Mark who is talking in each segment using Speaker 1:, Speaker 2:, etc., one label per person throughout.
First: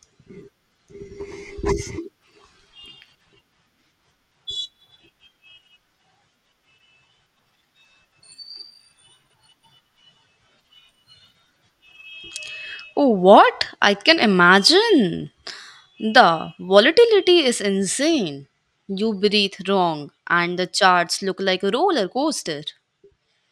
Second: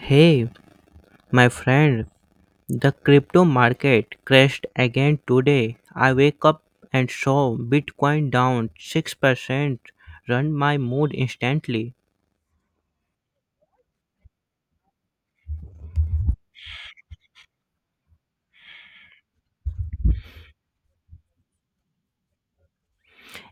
Speaker 1: Hey, my friend, the crypto market crashed again today. I wake up and saw Bitcoin down 6%, run my mood instantly.
Speaker 2: Oh, what? I can imagine. The volatility is insane. You breathe wrong, and the charts look like a roller coaster.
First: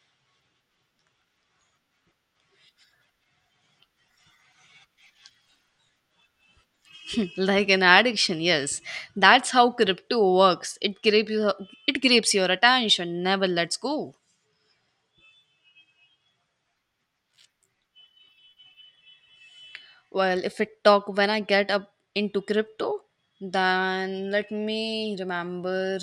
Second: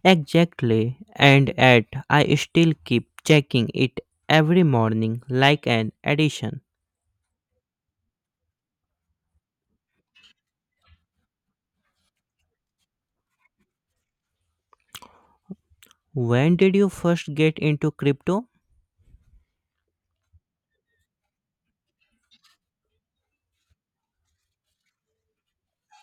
Speaker 1: Exactly, and yet I still keep checking it every morning like an addition.
Speaker 2: like an addiction, yes. That's how crypto works. It grabs your attention, never lets go.
Speaker 1: When did you first get into crypto?
Speaker 2: Well, if it talk when I get up into crypto, then let me remember.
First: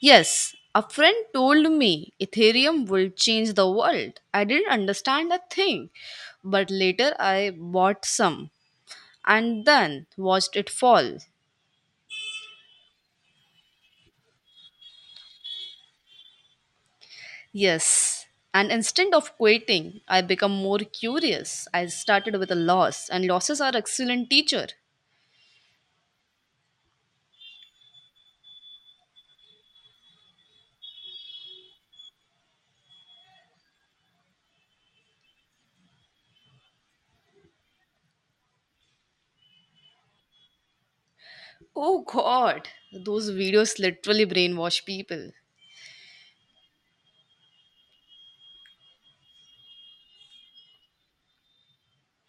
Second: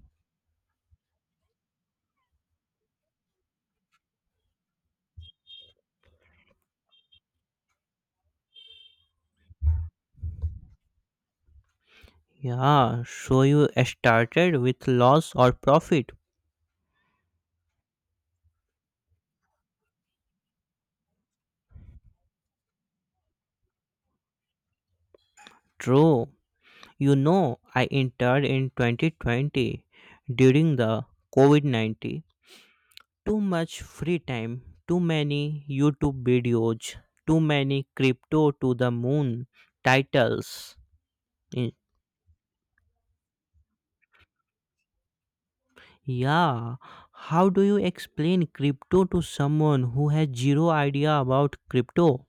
Speaker 2: Yes, a friend told me Ethereum will change the world. I didn't understand a thing, but later I bought some and then watched it fall.
Speaker 1: Yeah, so you started with loss or profit.
Speaker 2: Yes, and instead of quitting, I become more curious. I started with a loss, and losses are excellent teacher.
Speaker 1: True. You know, I entered in 2020 during the COVID 19. Too much free time, too many YouTube videos, too many crypto to the moon titles. Eh,
Speaker 2: Oh God, those videos literally brainwash people.
Speaker 1: Yeah, how do you explain crypto to someone who has zero idea about crypto?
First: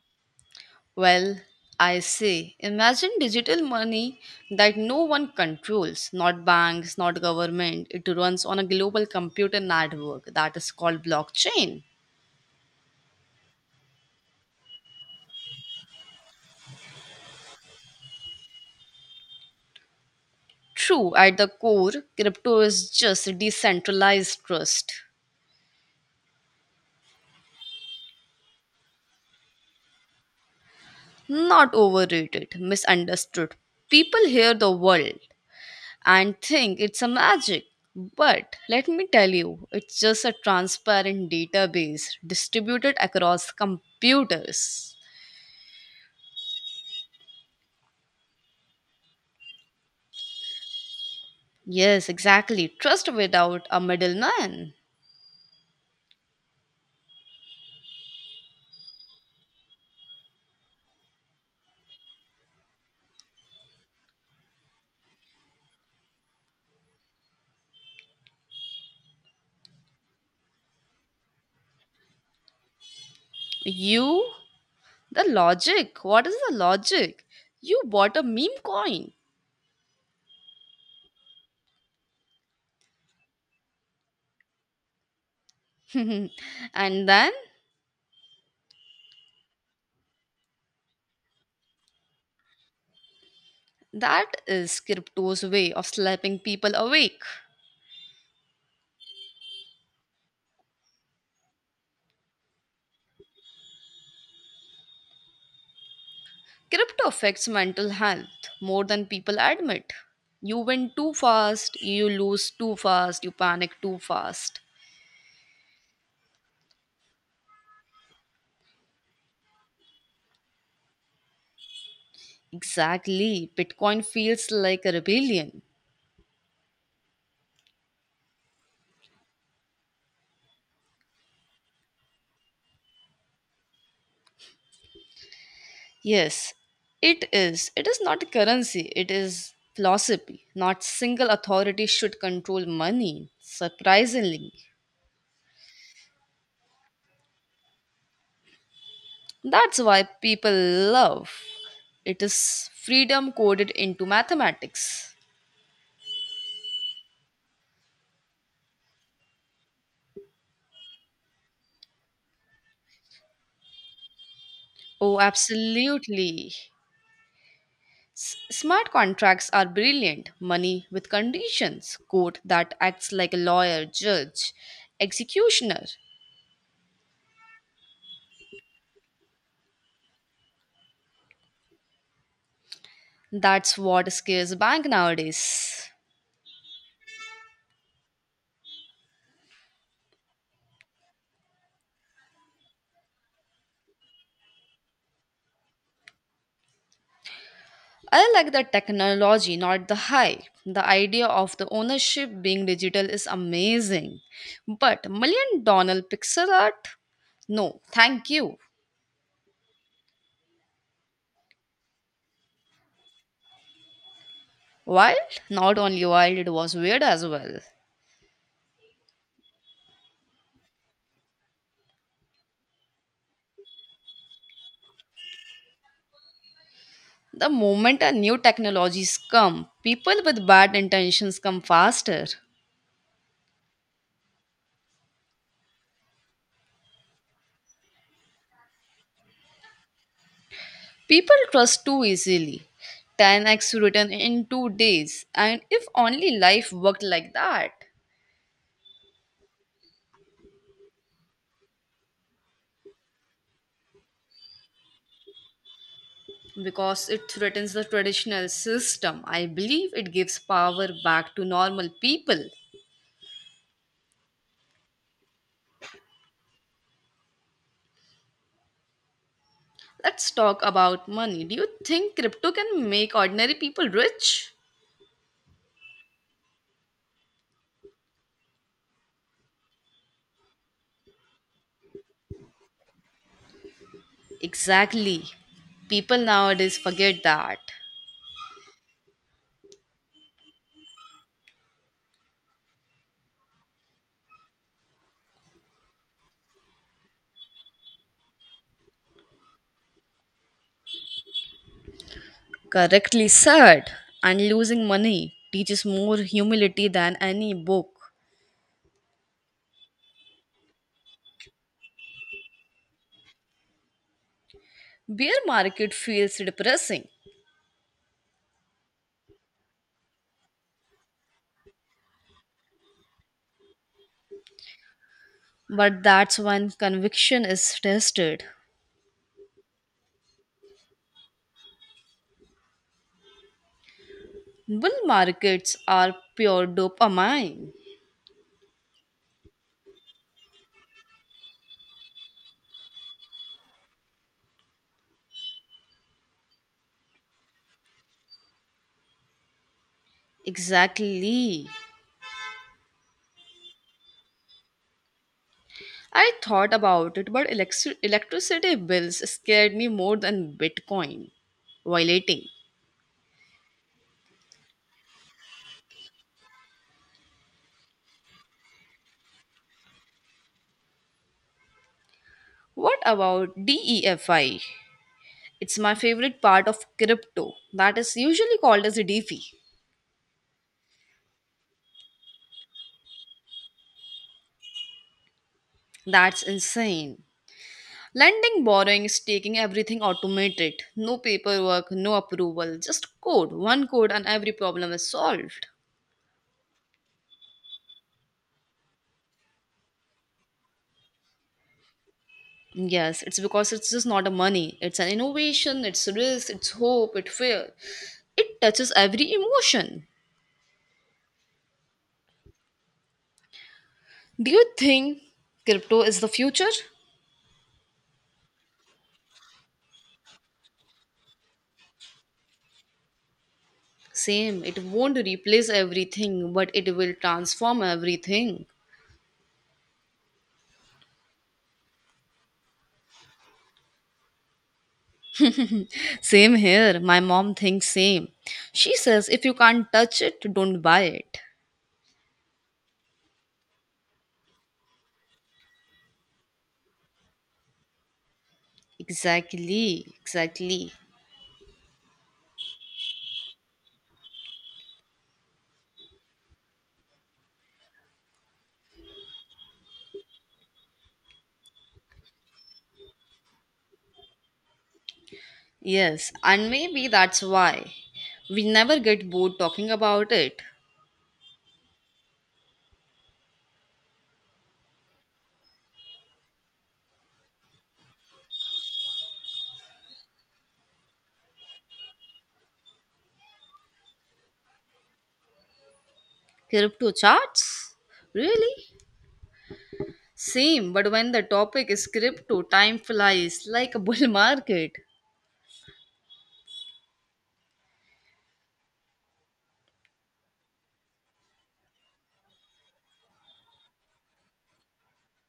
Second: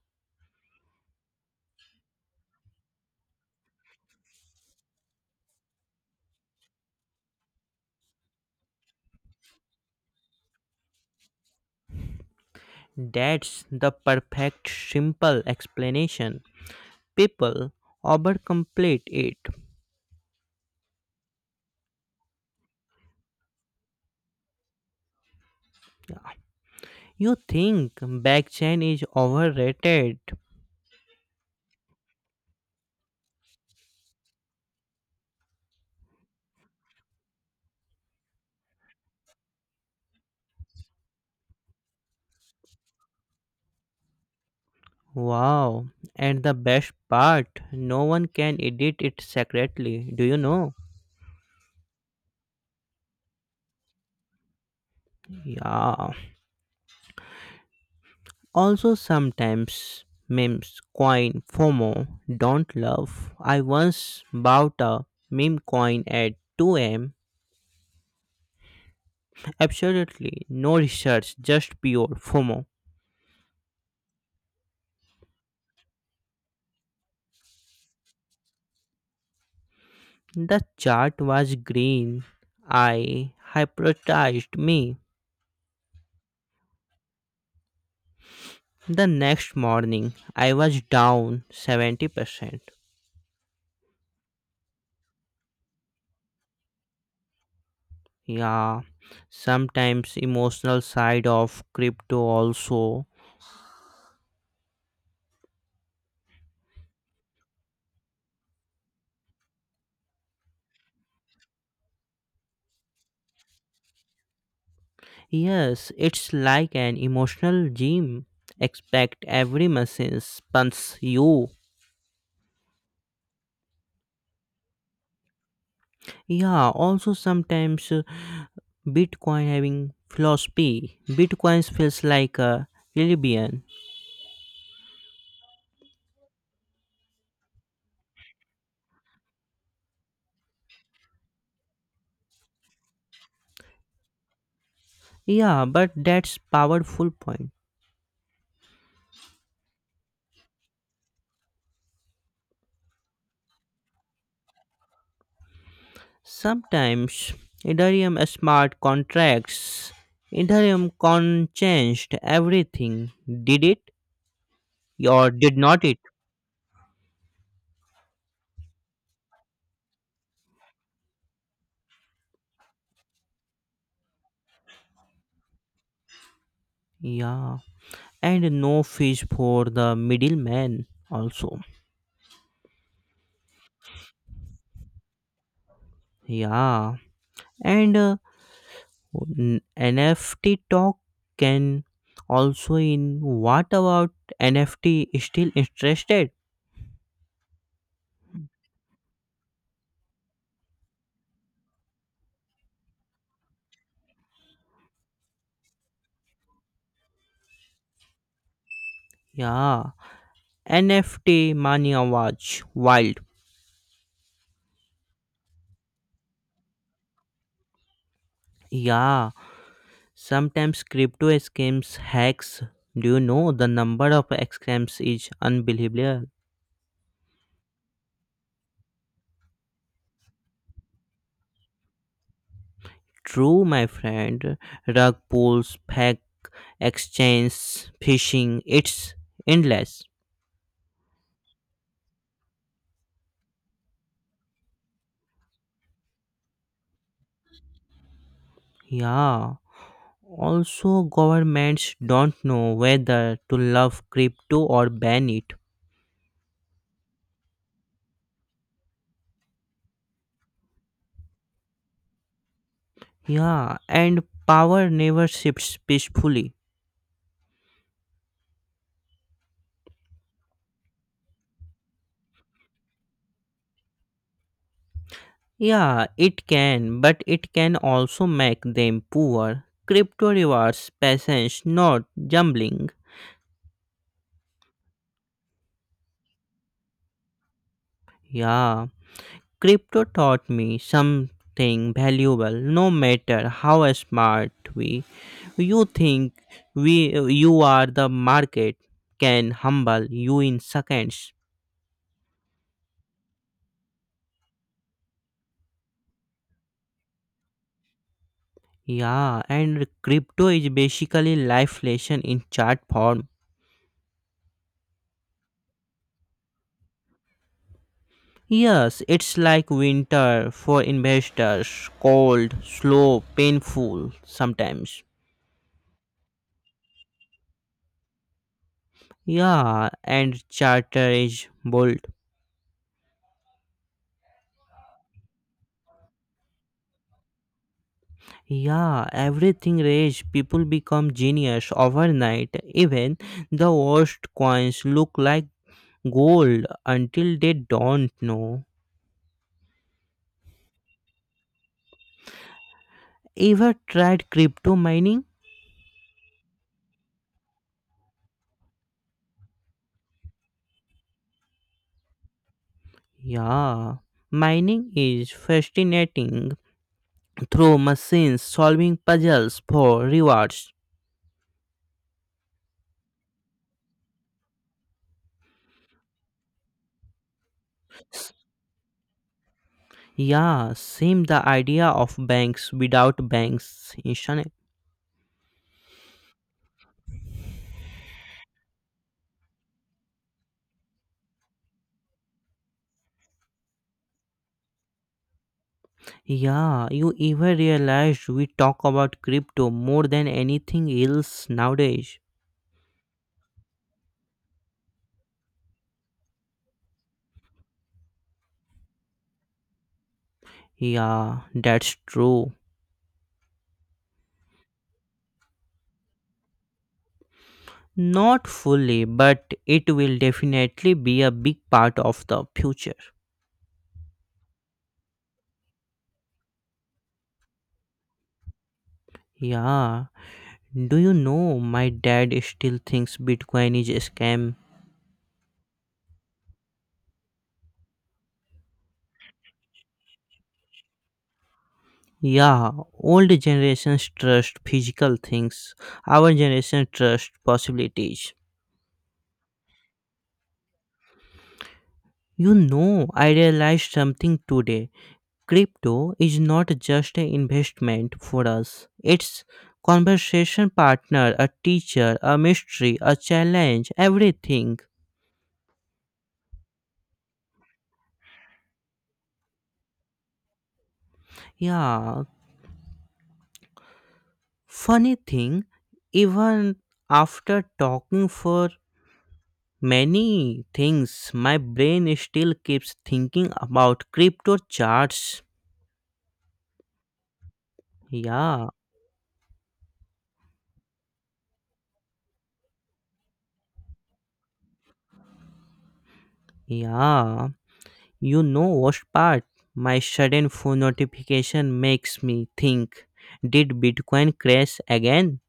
Speaker 2: Well, I say, imagine digital money that no one controls, not banks, not government. It runs on a global computer network that is called blockchain.
Speaker 1: That's the perfect simple explanation. People overcomplicate it.
Speaker 2: True, at the core, crypto is just decentralized trust.
Speaker 1: You think blockchain is overrated.
Speaker 2: Not overrated, misunderstood. People hear the world and think it's a magic. But let me tell you, it's just a transparent database distributed across computers.
Speaker 1: Wow. And the best part, no one can edit it secretly. Do you know?
Speaker 2: Yes, exactly. Trust without a middleman.
Speaker 1: Yeah. Also, sometimes memes, coin, FOMO, don't love. I once bought a meme coin at 2 am. Absolutely no research, just pure FOMO.
Speaker 2: You, the logic. What is the logic? You bought a meme coin.
Speaker 1: The chart was green. I hypnotized me.
Speaker 2: and then
Speaker 1: The next morning, I was down 70%.
Speaker 2: that is crypto's way of slapping people awake.
Speaker 1: Yeah, sometimes emotional side of crypto also.
Speaker 2: Crypto affects mental health more than people admit. You win too fast, you lose too fast, you panic too fast.
Speaker 1: Yes, it's like an emotional gym, expect every message punch you.
Speaker 2: Exactly. Bitcoin feels like a rebellion.
Speaker 1: Yeah, also sometimes bitcoin having philosophy, bitcoins feels like a religion.
Speaker 2: Yes, it is. It is not a currency, it is philosophy. Not single authority should control money, surprisingly.
Speaker 1: Yeah, but that's powerful point.
Speaker 2: That's why people love it is freedom coded into mathematics.
Speaker 1: Sometimes ethereum smart contracts, ethereum con changed everything, did it
Speaker 2: Oh,
Speaker 1: or did not it?
Speaker 2: absolutely. Smart contracts are brilliant. Money with conditions, court that acts like a lawyer, judge, executioner.
Speaker 1: Yeah, and no fish for the middleman also.
Speaker 2: That's what scares bank nowadays.
Speaker 1: Yeah, and nft talk can, also in, what about nft, still interested?
Speaker 2: I like the technology, not the hype. The idea of the ownership being digital is amazing. But million dollar pixel art? No, thank you.
Speaker 1: Yeah, nft mania watch wild.
Speaker 2: Wild? Not only wild, it was weird as well.
Speaker 1: Yeah, sometimes crypto scams hacks, do you know the number of scams is unbelievable.
Speaker 2: The moment a new technologies come, people with bad intentions come faster.
Speaker 1: True, my friend. Rug pulls, pack exchange, fishing, it's endless.
Speaker 2: People trust too easily. 10x written in 2 days, and if only life worked like that.
Speaker 1: Yeah. Also, governments don't know whether to love crypto or ban it.
Speaker 2: Because it threatens the traditional system. I believe it gives power back to normal people.
Speaker 1: Yeah, and power never shifts peacefully.
Speaker 2: Let's talk about money. Do you think crypto can make ordinary people rich?
Speaker 1: Yeah, it can, but it can also make them poor. Crypto rewards patience, not gambling.
Speaker 2: Exactly. People nowadays forget that.
Speaker 1: Yeah. Crypto taught me something valuable, no matter how smart we you think, we you are, the market can humble you in seconds.
Speaker 2: Correctly said. And losing money teaches more humility than any book.
Speaker 1: Yeah, and crypto is basically life lesson in chart form.
Speaker 2: Bear market feels depressing,
Speaker 1: Yes, it's like winter for investors, cold slow painful sometimes.
Speaker 2: but that's when conviction is tested.
Speaker 1: Yeah, and charter is bold.
Speaker 2: Bull markets are pure dopamine.
Speaker 1: Yeah, everything rage. People become genius overnight. Even the worst coins look like gold until they don't know.
Speaker 2: Exactly.
Speaker 1: Ever tried crypto mining?
Speaker 2: I thought about it, but electricity bills scared me more than Bitcoin violating.
Speaker 1: Yeah. Mining is fascinating, through machines solving puzzles for rewards.
Speaker 2: What about DEFI? It's my favorite part of crypto that is usually called as a DeFi.
Speaker 1: Yeah, same, the idea of banks without banks.
Speaker 2: That's insane. Lending, borrowing, staking, everything automated. No paperwork, no approval, just code. One code and every problem is solved.
Speaker 1: Yeah, you ever realized we talk about crypto more than anything else nowadays?
Speaker 2: Yes, it's because it's just not a money. It's an innovation, it's risk, it's hope, it's fear. It touches every emotion.
Speaker 1: Yeah, that's true.
Speaker 2: Do you think crypto is the future?
Speaker 1: Not fully, but it will definitely be a big part of the future.
Speaker 2: Same. It won't replace everything, but it will transform everything.
Speaker 1: Yeah, do you know my dad still thinks Bitcoin is a scam?
Speaker 2: Same here. My mom thinks same. She says if you can't touch it, don't buy it.
Speaker 1: Yeah, old generations trust physical things, our generation trust possibilities.
Speaker 2: Exactly, exactly.
Speaker 1: You know, I realized something today. Crypto is not just an investment for us. It's conversation partner, a teacher, a mystery, a challenge, everything.
Speaker 2: Yes, and maybe that's why we never get bored talking about it.
Speaker 1: Yeah, funny thing, even after talking for many things, my brain still keeps thinking about crypto charts.
Speaker 2: Crypto charts?
Speaker 1: Yeah,
Speaker 2: Really? Same, but when the topic is crypto, time flies like a bull market.
Speaker 1: yeah. You know worst part? My sudden phone notification makes me think, did Bitcoin crash again?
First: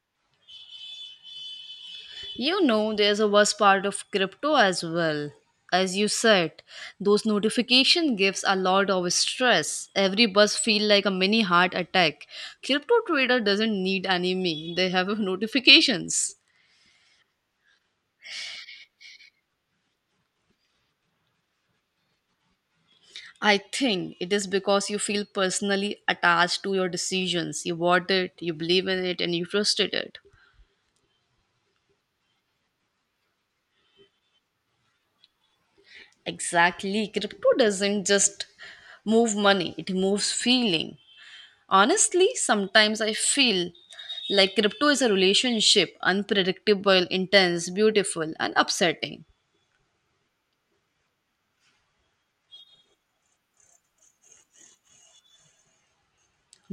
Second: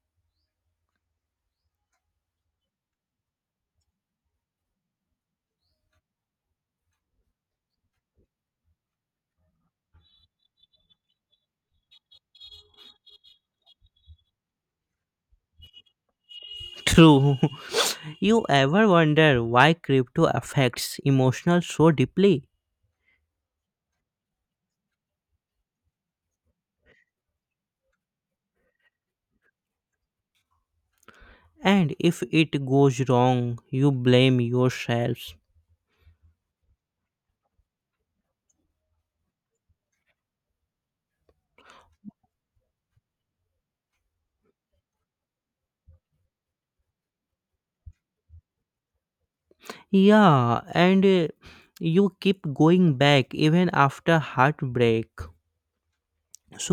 Speaker 2: You know, there's a worst part of crypto as well. As you said, those notification gives a lot of stress. Every buzz feel like a mini heart attack. Crypto trader doesn't need enemy. They have notifications.
Speaker 1: True. You ever wonder why crypto affects emotional so deeply?
Speaker 2: I think it is because you feel personally attached to your decisions. You bought it, you believe in it, and you trusted it.
Speaker 1: And if it goes wrong, you blame yourselves.
Speaker 2: Exactly. Crypto doesn't just move money, it moves feeling. Honestly, sometimes I feel like crypto is a relationship unpredictable, intense, beautiful, and upsetting.
Speaker 1: Yeah, and you keep going back even after heartbreak.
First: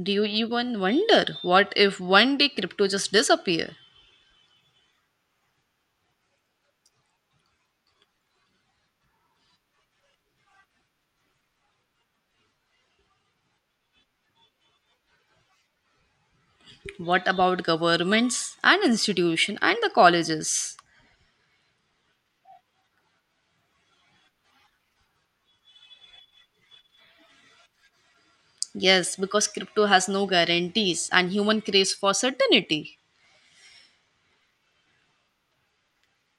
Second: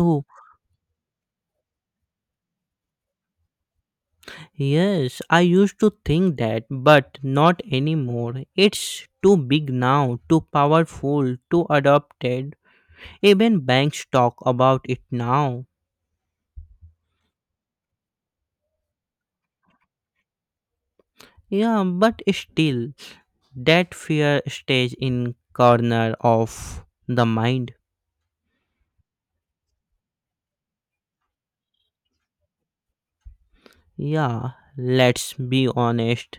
Speaker 2: Do you even wonder what if one day crypto just disappear?
Speaker 1: Yes, I used to think that, but not anymore. It's too big now, too powerful, too adopted. Even banks talk about it now.
Speaker 2: What about governments and institution and the colleges?
Speaker 1: Yeah, but still, that fear stays in corner of the mind.
Speaker 2: Yes, because crypto has no guarantees and human craves for certainty.
Speaker 1: Yeah, let's be honest.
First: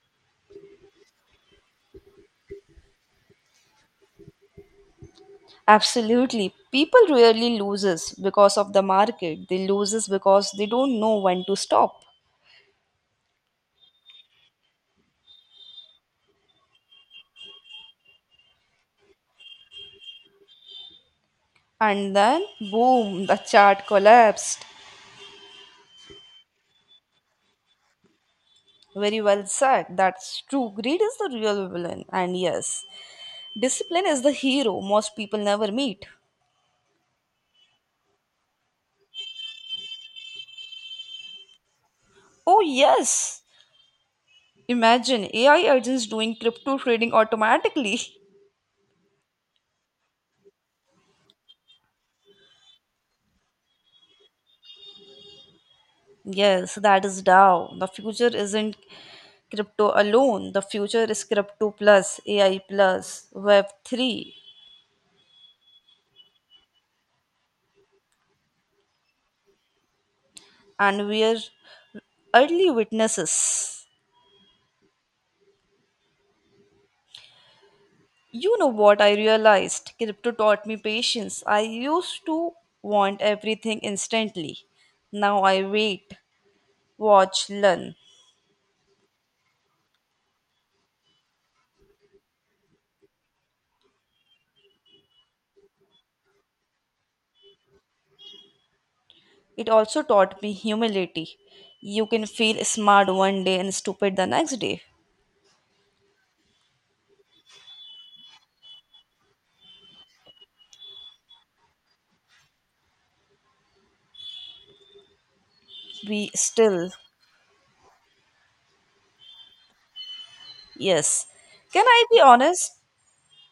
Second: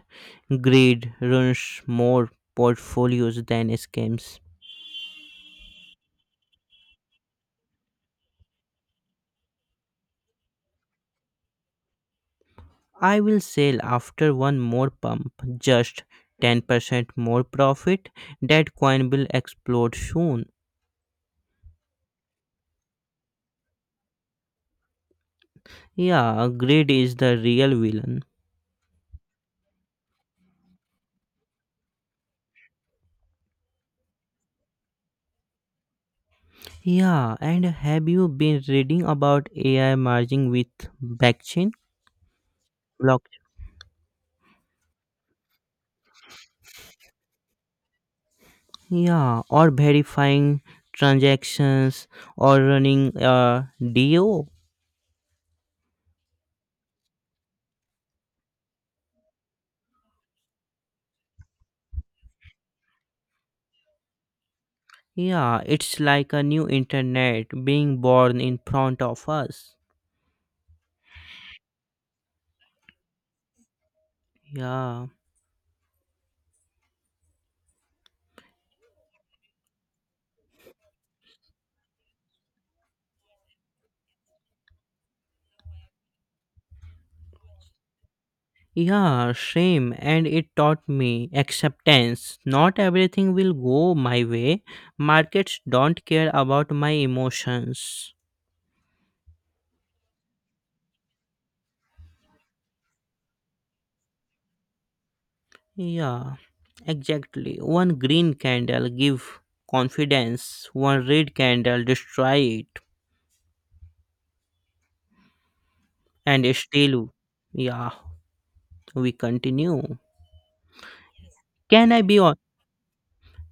Speaker 1: Greed runs more portfolios than scams.
Speaker 2: Absolutely. People really loses because of the market. They loses because they don't know when to stop.
Speaker 1: I will sell after one more pump, just 10% more profit. That coin will explode soon.
Speaker 2: And then boom, the chart collapsed.
Speaker 1: Yeah, greed is the real villain.
Speaker 2: Very well said. That's true. Greed is the real villain. And yes, discipline is the hero most people never meet.
Speaker 1: Yeah, and have you been reading about AI merging with blockchain?
Speaker 2: Oh
Speaker 1: Block.
Speaker 2: yes. Imagine AI agents doing crypto trading automatically.
Speaker 1: Yeah, or verifying transactions or running a DO.
Speaker 2: Yes, that is DAO. The future isn't crypto alone. The future is crypto plus, AI plus, Web3,
Speaker 1: Yeah, it's like a new internet being born in front of us.
Speaker 2: and we are early witnesses.
Speaker 1: Yeah.
Speaker 2: You know what I realized? Crypto taught me patience. I used to want everything instantly. Now I wait, watch, learn.
Speaker 1: Yeah, same. And it taught me acceptance. Not everything will go my way. Markets don't care about my emotions.
Speaker 2: It also taught me humility. You can feel smart one day and stupid the next day.
Speaker 1: Yeah, exactly. One green candle give confidence. One red candle destroy it.
Speaker 2: We
Speaker 1: And
Speaker 2: still
Speaker 1: still, yeah, we continue.
Speaker 2: yes. Can
Speaker 1: Can I
Speaker 2: I
Speaker 1: be
Speaker 2: be
Speaker 1: honest?
Speaker 2: honest?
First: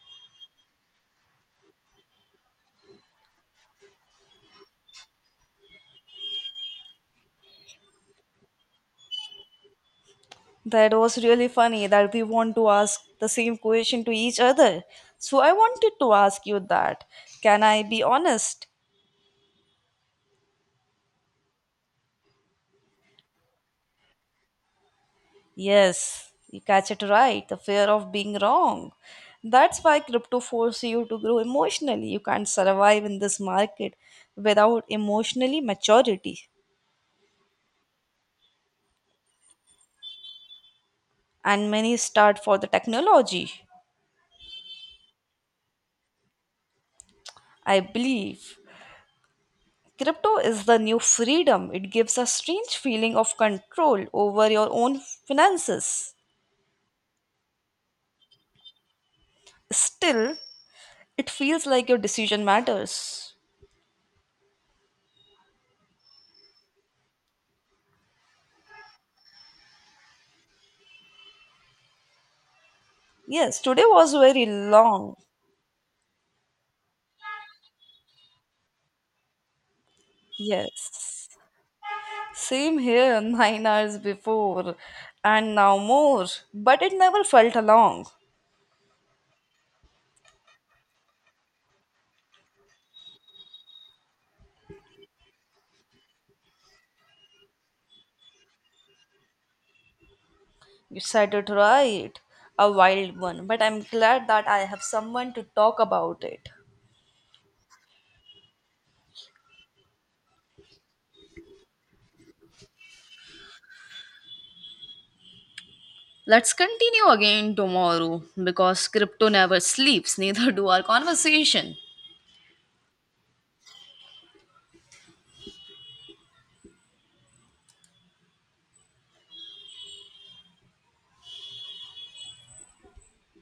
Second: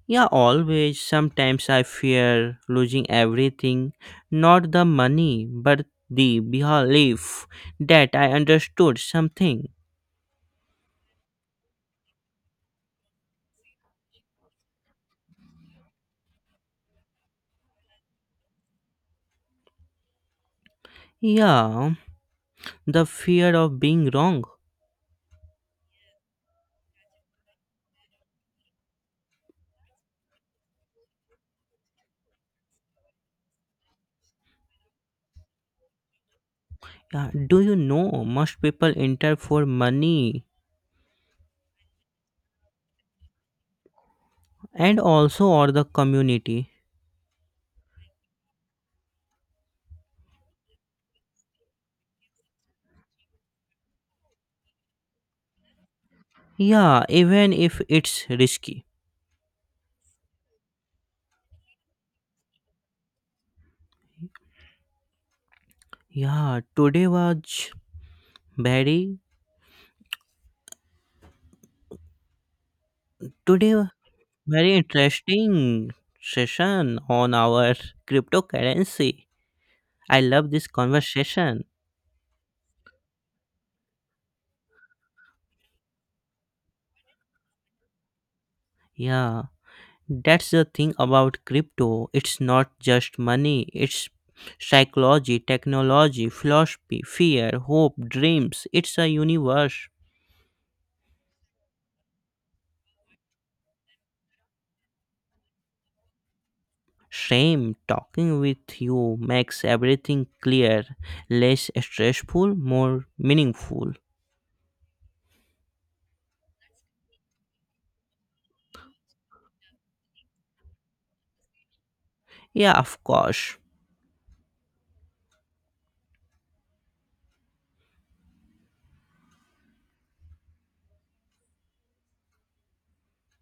Speaker 1: Yeah, always. Sometimes I fear losing everything. Not the money, but the belief that I understood something.
Speaker 2: That was really funny that we want to ask the same question to each other. So I wanted to ask you that. Can I be honest?
Speaker 1: Yeah, the fear of being wrong.
Speaker 2: Yes, you catch it right. The fear of being wrong. That's why crypto forces you to grow emotionally. You can't survive in this market without emotionally maturity.
Speaker 1: Yeah, do you know most people enter for money
Speaker 2: And many start for the technology.
Speaker 1: and also or the community?
Speaker 2: I believe. Crypto is the new freedom. It gives a strange feeling of control over your own finances.
Speaker 1: Yeah, even if it's risky.
Speaker 2: Still, it feels like your decision matters.
Speaker 1: Yeah, today was very,
Speaker 2: Yes,
Speaker 1: today
Speaker 2: today
Speaker 1: wa-
Speaker 2: was very
Speaker 1: very
Speaker 2: long.
Speaker 1: interesting session on our cryptocurrency. I love this
Speaker 2: Yes.
Speaker 1: conversation.
Speaker 2: Same here, 9 hours before, and now more. But it never felt long.
Speaker 1: Yeah, that's the thing about crypto. It's not just money, it's psychology, technology, philosophy, fear, hope, dreams. It's a universe.
Speaker 2: You said it right. A wild one. But I'm glad that I have someone to talk about it.
Speaker 1: Shame talking with you makes everything clear, less stressful, more meaningful.
Speaker 2: Let's continue again tomorrow because crypto never sleeps, neither do our conversation.
Speaker 1: Yeah, of course.